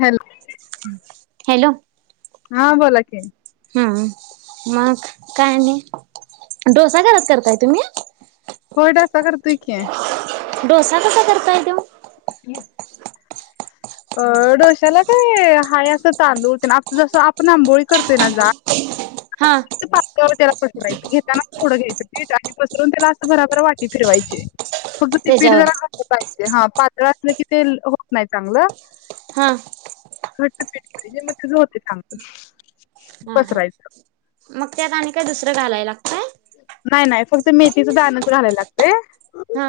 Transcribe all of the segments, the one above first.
Hello hello हा बोला कि हा मग काय नाही डोसा गरात करताय तुम्ही होय डोसा करतोय की काही देऊ [inaudible] अ डोश्याला काय हाय असं तांदूळते ना आप जसं आपण आंबोळी करतोय ना हा जाड पातळ त्याला पसरायचं घेताना थोडं घ्यायचं पीठ आणि पसरून त्याला असं भराभरा वाटी फिरवायची. फक्त ती पीठ त्याच्यावर जरा खातलं पाहिजे हा पातळ असलं की ते होत नाही चांगलं. हा. घट्ट पीठ पाहिजे मग त्याझ होतेय चांगलं हा हा पसरायचं मग त्यात आणि काय दुसरं घालायला लागत नाही नाही फक्त मेथीच दानच घालायला लागतंय हा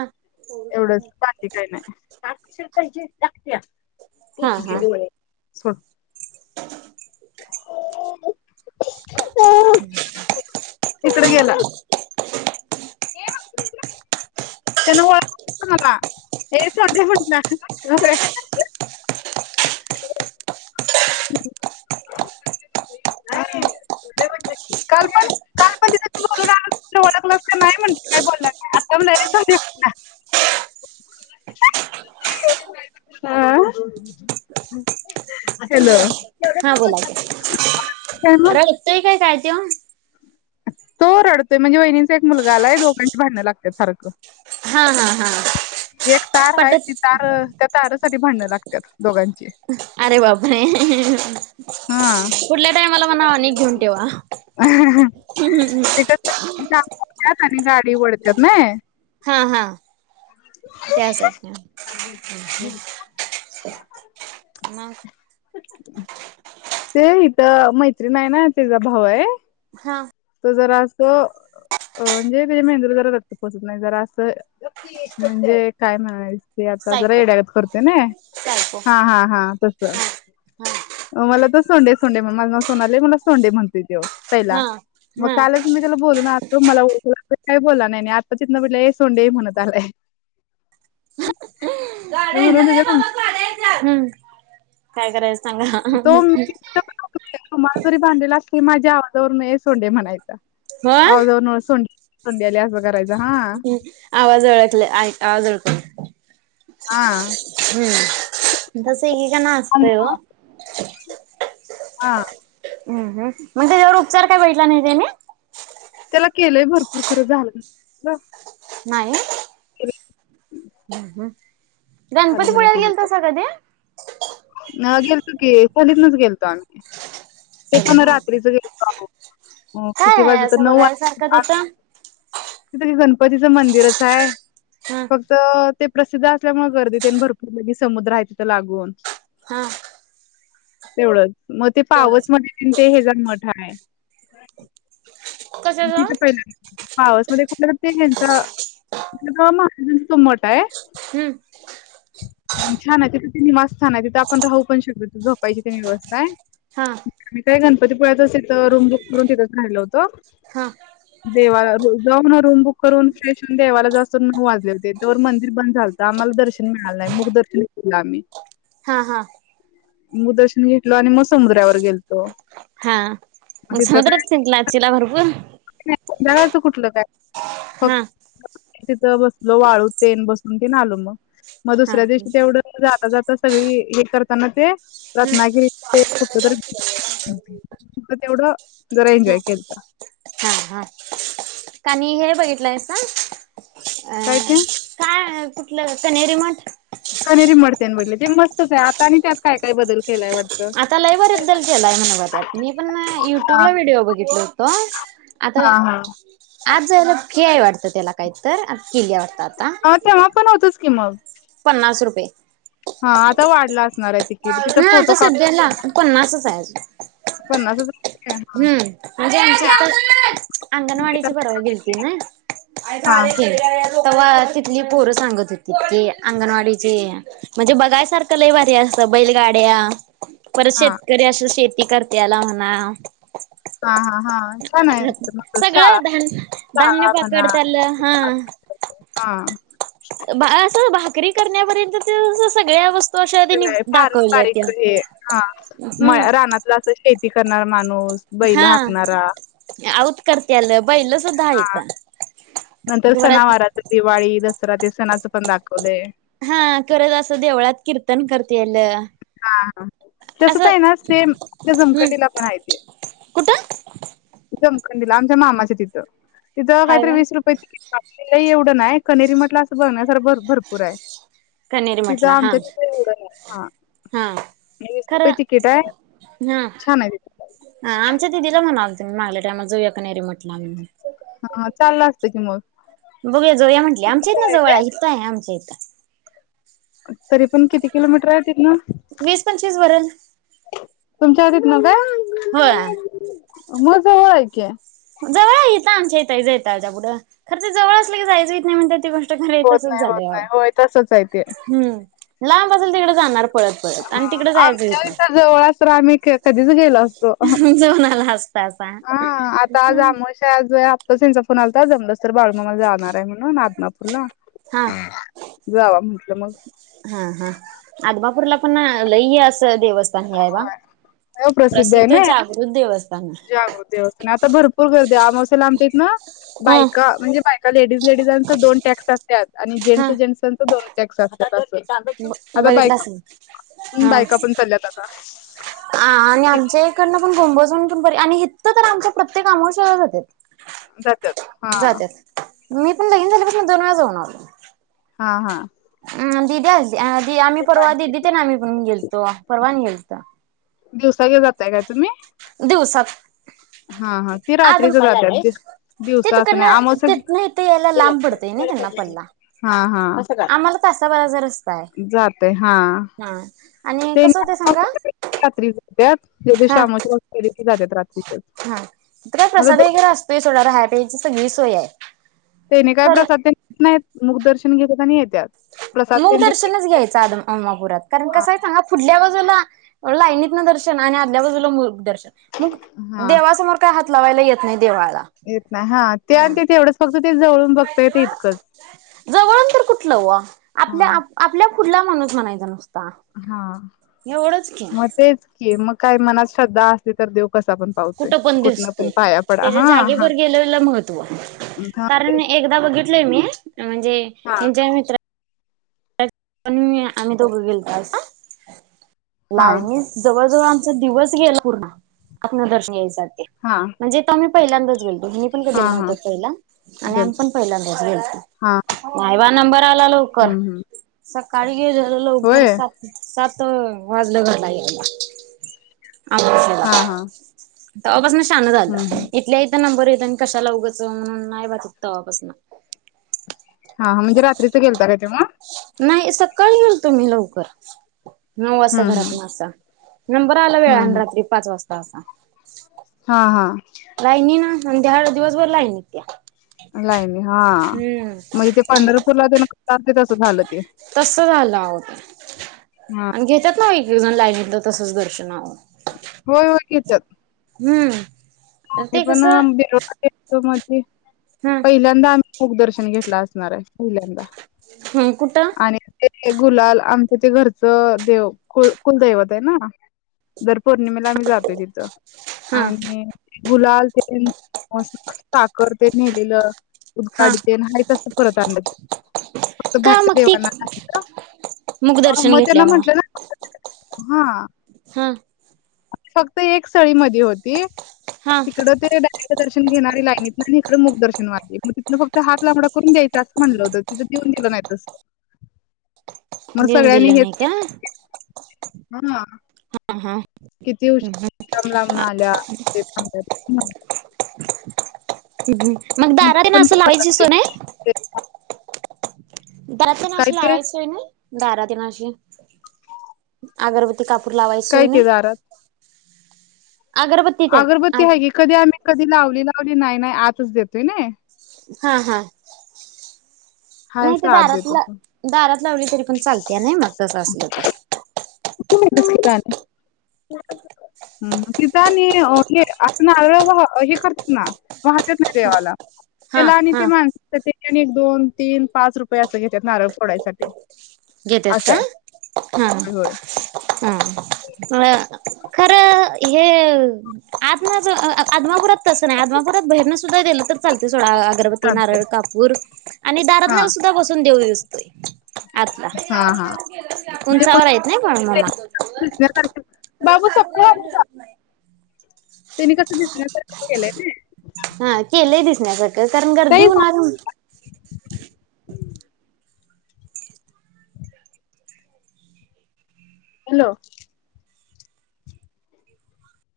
एवढचं बाकी काही नाही [inaudible] हा टूचीचे हा डोळे. सोड [inaudible] इकड गेला. त्यांन व्ळखळं मला हे संध्या म्हण ना काय रे मी म्हटल की इकडे ये काल पण काल पण तिथ तू बोलवल्यानंतर वळखलसं काय नाय म्हटल काय बोलला नाय आता म्हणालाय ये सोने हॅलो हा बोला की. मग रहतय काय काय त्यो. तो रडतोय म्हणजे वहिणींचा एक मुलगा आलाय दोघांची भांडणं लागत्यात सारखं हा हा हा एक तार आहे पटत ती तार त्या तारासाठी भांडण लागत त्यात. अरे बाप रे हा पुढल्या टाइमाला म्हणावं आणि एक घेऊन ठेवा. ती लांबवत्यात आणि गाडी वडत्यात न‌ई. हा हा. त्यासाठी हम्म हम्म [inaudible] मग. ते इथ मैत्रीण आहे ना तिझा भाऊ हाय हां जरा अस म्हणजे तिझ्या मेंदूला जरा रक्त पोचत नाही जरा अस म्हणजे काय म्हणायचं ते आता जरा सायको येड्यागत करतेयं न‌ई सायको हा हा हा हा मला तर सोंडे सोंडे म्हण माझ नावं सोनाली हाय मला सोंडे म्हणतोय त्यो. पहिला. हा मग हा कालच मी त्या बोल गाड्या येत्यात ए बाबा गाड्या येत्यात. हम्म काय करायचं सांगा. रुमाल जारी बांधलेला असला तरी माझ्या आवाजावरून हे सोंडे म्हणायचं हो आवाजावरून मला सोंडे म्हणायचा. संंड्याली असं करायचं हा आवाज ओळखले आवाज ओळखले हा हम्म तस की का ना हा असतय हो हा हम्म हम् मग त्याच्यावर उपचार काय भेटला नाही त्यानी त्याला केलंय भरपूर खरं झालं, नाही केलं हम् हम् गणपतीपोळ्याला गेलतासा कधी? ह गेलतो की खोलीतूनच गेलतो आम्ही ते पण रात्रीच काय गेलतो आहो हो किती आहे वाजत तर असं नऊ बघायसारखं वाजता तिथं तिथं क गणपतीचं मंदिरच आहे. हा फक्त ते प्रसिद्ध असल्यामुळे गर्दीतेन भरपूर म्हणजे समुद्र आहे तिथं लागून हा तेवढंच मग ते तेवढंच पावस तिथे हेज मठ आहे. तिथं कशाच पहीला पावस मध्ये कूंथ प्रति केंद्र [unintelligible] महाराजाच मठ आहे. हम छान आहे. तिथं निवासस्थान आहे. तिथे आपण राहू पण शकतो. झोपायची तेन व्यवस्था आहे. हा आणि काय गणपतीपुळ्यातच तिथं रूम बुक करून तिथंच राहिल होतं. हा देवाला जाऊन ह रूम बुक करून फ्रेश होवून देवाला जाऊसतोवर नऊ वाजले होते त्यावर मंदिर बंद झालंत आम्हाला दर्शन मिळालं नाही मुग दर्शन घेतलं आम्ही हा हा मुग दर्शन घेतलो आणि मग समुद्रावर गेलो- हो हा मग समुद्रात फिरला असशीला भरपूर जगाचं कुठलं काय. फक्त हम् तिथं बसलो वाळूत तेन बसून तेन आलो मग. मग हा हा दुसऱ्या दिवशी तेवढं जाता जाता. सगळी हे करताना ते रत्नागिरी कुठलं तर- तेवढं जरा एन्जॉय केलता. काणी हे बघितलंयस ना. अ काय ते. काय कुठलं कनेरी मठ. कनेरी मठ ते मस्तच आहे आता आणि त्यात काय काय बदल- केलाय वाटतं आता लाईव्हर एकदल क लाव्हण ब मी पण हा युट्यूबला व्हिडिओ बघितल होतो आता हा हा आज जायला- फी वाटतं त्याला काहीत तर. किल्लेल्या वारतात- कि मग पन्नास रुपये. हा आता वाढला अस नर हा तिकीट तिथ फोटो आता काढ सध्याला पन्नासच पन्नास हजार हम् म्हणजे आमची अंगणवाडीची परवा गे होती ना. हा हा तेव्हा तिथली पोरं सांगत होतीी अंगणवाडीची म्हणजे बघायसारखं लैवारी असत बैलगाड्या- परत हां, शेतकरी असं श- ती करते आला म्हणा- 'हा हा हा छान आहे सगळं धान धान्य शाळा मना पकडत्याला हा हा' वकरी करण्यापर्यंत सगळ्यास्- पारंपारिक हे हा म हम्म रानातलं असं शेती- हे करणार माणूस- बैला हाकणारा- करत्यालब बहिलं सुद्धा हां, आहेता. नंतर सनावार दिवाळी दस दरात सणाचं पण दाखवलेय. हा करत असं देवळात कीर्तन करत हा असं तसच आहे ना सेम हम्म झमकडीला पण आहे ते कुठं दिला आमच्या मामाच तिथं तिथं काही हायवे वीस रुपये तिकीट आपल्याव कनेरी मटला असं बघण्या सारख भर भरपूर आहे. कनेरी तिथं म्हटला हा आमच्या त एवढं हा हा खर हा छान आहे तिथं. आमच्या त दिल मागल्या टायमाला जाऊया कनेरी मट हा चाललं असतं [unintelligible] की मग. बघूया जाऊया म्हटल्या, आमच्या इथन आहे काय? जवळाय, इथ आय आमच्या इथ तरी पण किती किलोमीटराय तिथन, वीस पंचवीस भरल तुमच्या तिथन काय? होय म जवळाय की [unintelligible] पुुढं, खरं ते जवळ असल की जायच व्हूयत नई म्हणत्यात ती गोश होत नाई होत नाई, होय तसच आय ते हम्म लांब आसल तिकड जाणार. पळत पळत अ आणि तिकडे जायचं आमच्या होत इथ जवळ आस [unintelligible] कधीच गेलो अस तो अह्, नाही जाऊन आला असता असा आ आता आज आमोशा आज आताच हेंचा फोन आलता, आज जमलस तर बाळू नमा जाणाराय म्हणू नून आदमापूरला हा जावा म्हटलं मग हा हा, आदमापूरला पण लई असं देवस् ता हे आय बा, होय आहे प्रसिद्ध ना. जागृत देवस्थान आय. पूर गर्दी आय, आमवसेला आमच्या इतन हम्म बायका म्हणजे बाय लेडीज लेडीजांचा दोन टॅक्स असत्यात. आणि जेंट्स जेट्सांचा दोन टेक्स असत्यात आस [unintelligible] हम्म आता बघितलं बायका [unintelligible] बायका पण चालल्यात आता आ आणि आमच्या इकडनं पण कोंबजून पण [unintelligible] आणि हितं पण आमच्या प्रत्येक आमवशाला जात्यात. जात्यात हा जात्यात मी पण लगीन झाल्या पसन दोन वेळा जाऊन आलो. हा हा. आ दीदी आज आ दी आमी परवा दीदी तेन आमी पण गेलतो, परवा आणि गेलतो. दिवसा गे जाताय काय तुम्ही? दिवसात हा हा ते आद रात्रीच जात्यात, ते दिवसा अस नाई, तिकडनं आमवस्याच, तिथनं इथं यायला ही घे लांब पडतंय ना कड त्यांना कडन घे, पल्ला हा हा आम्हाला तासाबराचा रस्ता आय जातय हा हा आणि ते कसं होतय सांगा, रात्री जात्यात ज्या दिवशी हा अमावस्या असते त्या दिवशी जात्यात रात्रीच हा तीत काय प्रसाद आता वगैरे असतोय सोडा राहा प्यायाची सगळी सोय हाय. तेनी काय प्रसाद तेन खात नाईत, मुकदर्श त्यानी घेत्यात, आणि येत्यात. प्रसाद मग तेन देते दर्शनच घ्यायच, अद, अमापुरात कारण हा कस आहे सांगा पडल्या. चला, लाईनीत न दर्शन आणि आदल्या बाजूला मु. दर्शन. मग हा देवा समोर काय हात. लावायला येत नाहीत. देवळाला, येत नाही हा ते आणि हम ते तेवढंच फक्त ते जवळून बघता येत इतकंच. जवळ तर कुठलं व हा आपल्या-आपल्या फुल ला माणूस म्हणायच नुसत. हा म तेच की मग काही मनात श्रद्धा असली तर, दे कुठं पण दिसतोय, पडा त्याच्या हा हा जागेवर गेलेल महत्त्व हा कारण तेच एकदा बघितलंय मी. म्हणजे, हा हेंच्या मित्र. पण मी, आम्ही दोघं गेलतो. हा लायनी जवळ-जवळ आ. मच दिवस गेला पूर्ण, आतन दर्शन घ्यायसा. हा म्हणजे तम्ही. पहिल्यांदच गेलो. तुम्ही पण कधी हा हा नव्हता पहिला, आणि आम गेलतो पण पहिल्यांदाच हा हा गलतो, मायवा नंबर आला लवकर. हम्म हम्म चकाळी. ये झालं लवकर होय सात-सात. तर वाजलं घरला यालला. आयशा. हा हा तवा-पसन. चांगल झाल, हम्म हम्म इथल्या इथ नंबर येतोय. नंन कशाला उगच, म्हणून नाइ बाई तवापासन. हा-हा म्हणजे रात्रीच गेलता काय तुम्ही. नाही सकाळी गेलतो, मी लवकर. नऊ वासता हम्म हम्म घरातन असा. नंबर आला हम्म वेळान रात्री पाच वाजता. पासा. हा-हा. राहिनी ना, हन. त्या वेळेस दिवसभर लाइनीत त्या. लाईन हा म्हणजे, ते हम्म पंढरपूरला तेन कसं झालं ते, तस झालं हा. नाइ एकेक जण लाईनितन तसंच दर्शनाव. की येत्यात हम्म हे ते पण [unintelligible] कसं हम्. हा पहिल्यांदा आम मुख दर्शन घेतला असणारय पहिल्यांदा हम् कुठ? आणि गुलाल आमच्या ते घरचं देव कु कुलदैवत आहे ना जर पौर्णिमेला जातोय तिथं. हा आणि गुलाल तेन साखर तेन नेलेलं. हा उद्काडी तेन परत अनल की फक्त का बाहेरच्या मग ती देवांना मूक दर्शन मग त्यांना घेतल्यामुळे म्हंटलं ना हा. ह. फक्त एक सळी मध होती. हा तिकडं ते डायरे दर्शन घेणारी लाईनीत आणि इकडे मुक दर्शन मारली मग तिथनं फक्त हात लांबडा करून द्यायचा असं म्हणलं होतं तिथं देऊन दिलं नाही तस देऊन दिलं नाही का? हम. हा हा किती उषर लांबलांबन अल्यात ते थांबल्या ह. मग दाराारी तिथं पण असं प्रसाद लावायची असतोय सोय की. नाही? ते त्या पण काय अं ते लावायची सोय नाही? दारा दि नाशी अगरबती ते कापूर लावायची सोय काय ते नाही? दारात अगरबत्ती तेन अगरबत्ती आहे की कधी आम्ही कधी लावली लावली नाही नाही आतच देतोय नाय हा हा. हाय नाही ते असं आत देत दारातलं होतो. दारात लावली तरी पण चालते नाही मग तसं असलं तर तिथं आणि हे आप आळ हे करतात वाहत्यात ना देवाला हा त्याला आणि ते हा माणस एक दोन तीन पाच रुपये असं घेतात नारळ फोडायसाठी. घेतात असं का? आहे. हम्म.. होय, होय. हा खरं हे आत्माच आदमापुरात तस नाही आदमापुरात बाहेर ालं तर चाल सोड अगरबत्ती चालतंय. नारळ कापूर आणि दारातन सुद्धा बसून देऊ त हा हा म्हणजे उंचावर आहेत नाही बाळूमामा खरं सारखं मिळत [unintelligible] नाही तेनी कसं दिसल्या सारख केलंय. नजर [unintelligible] ताई देऊन ना अजून. हॅलो!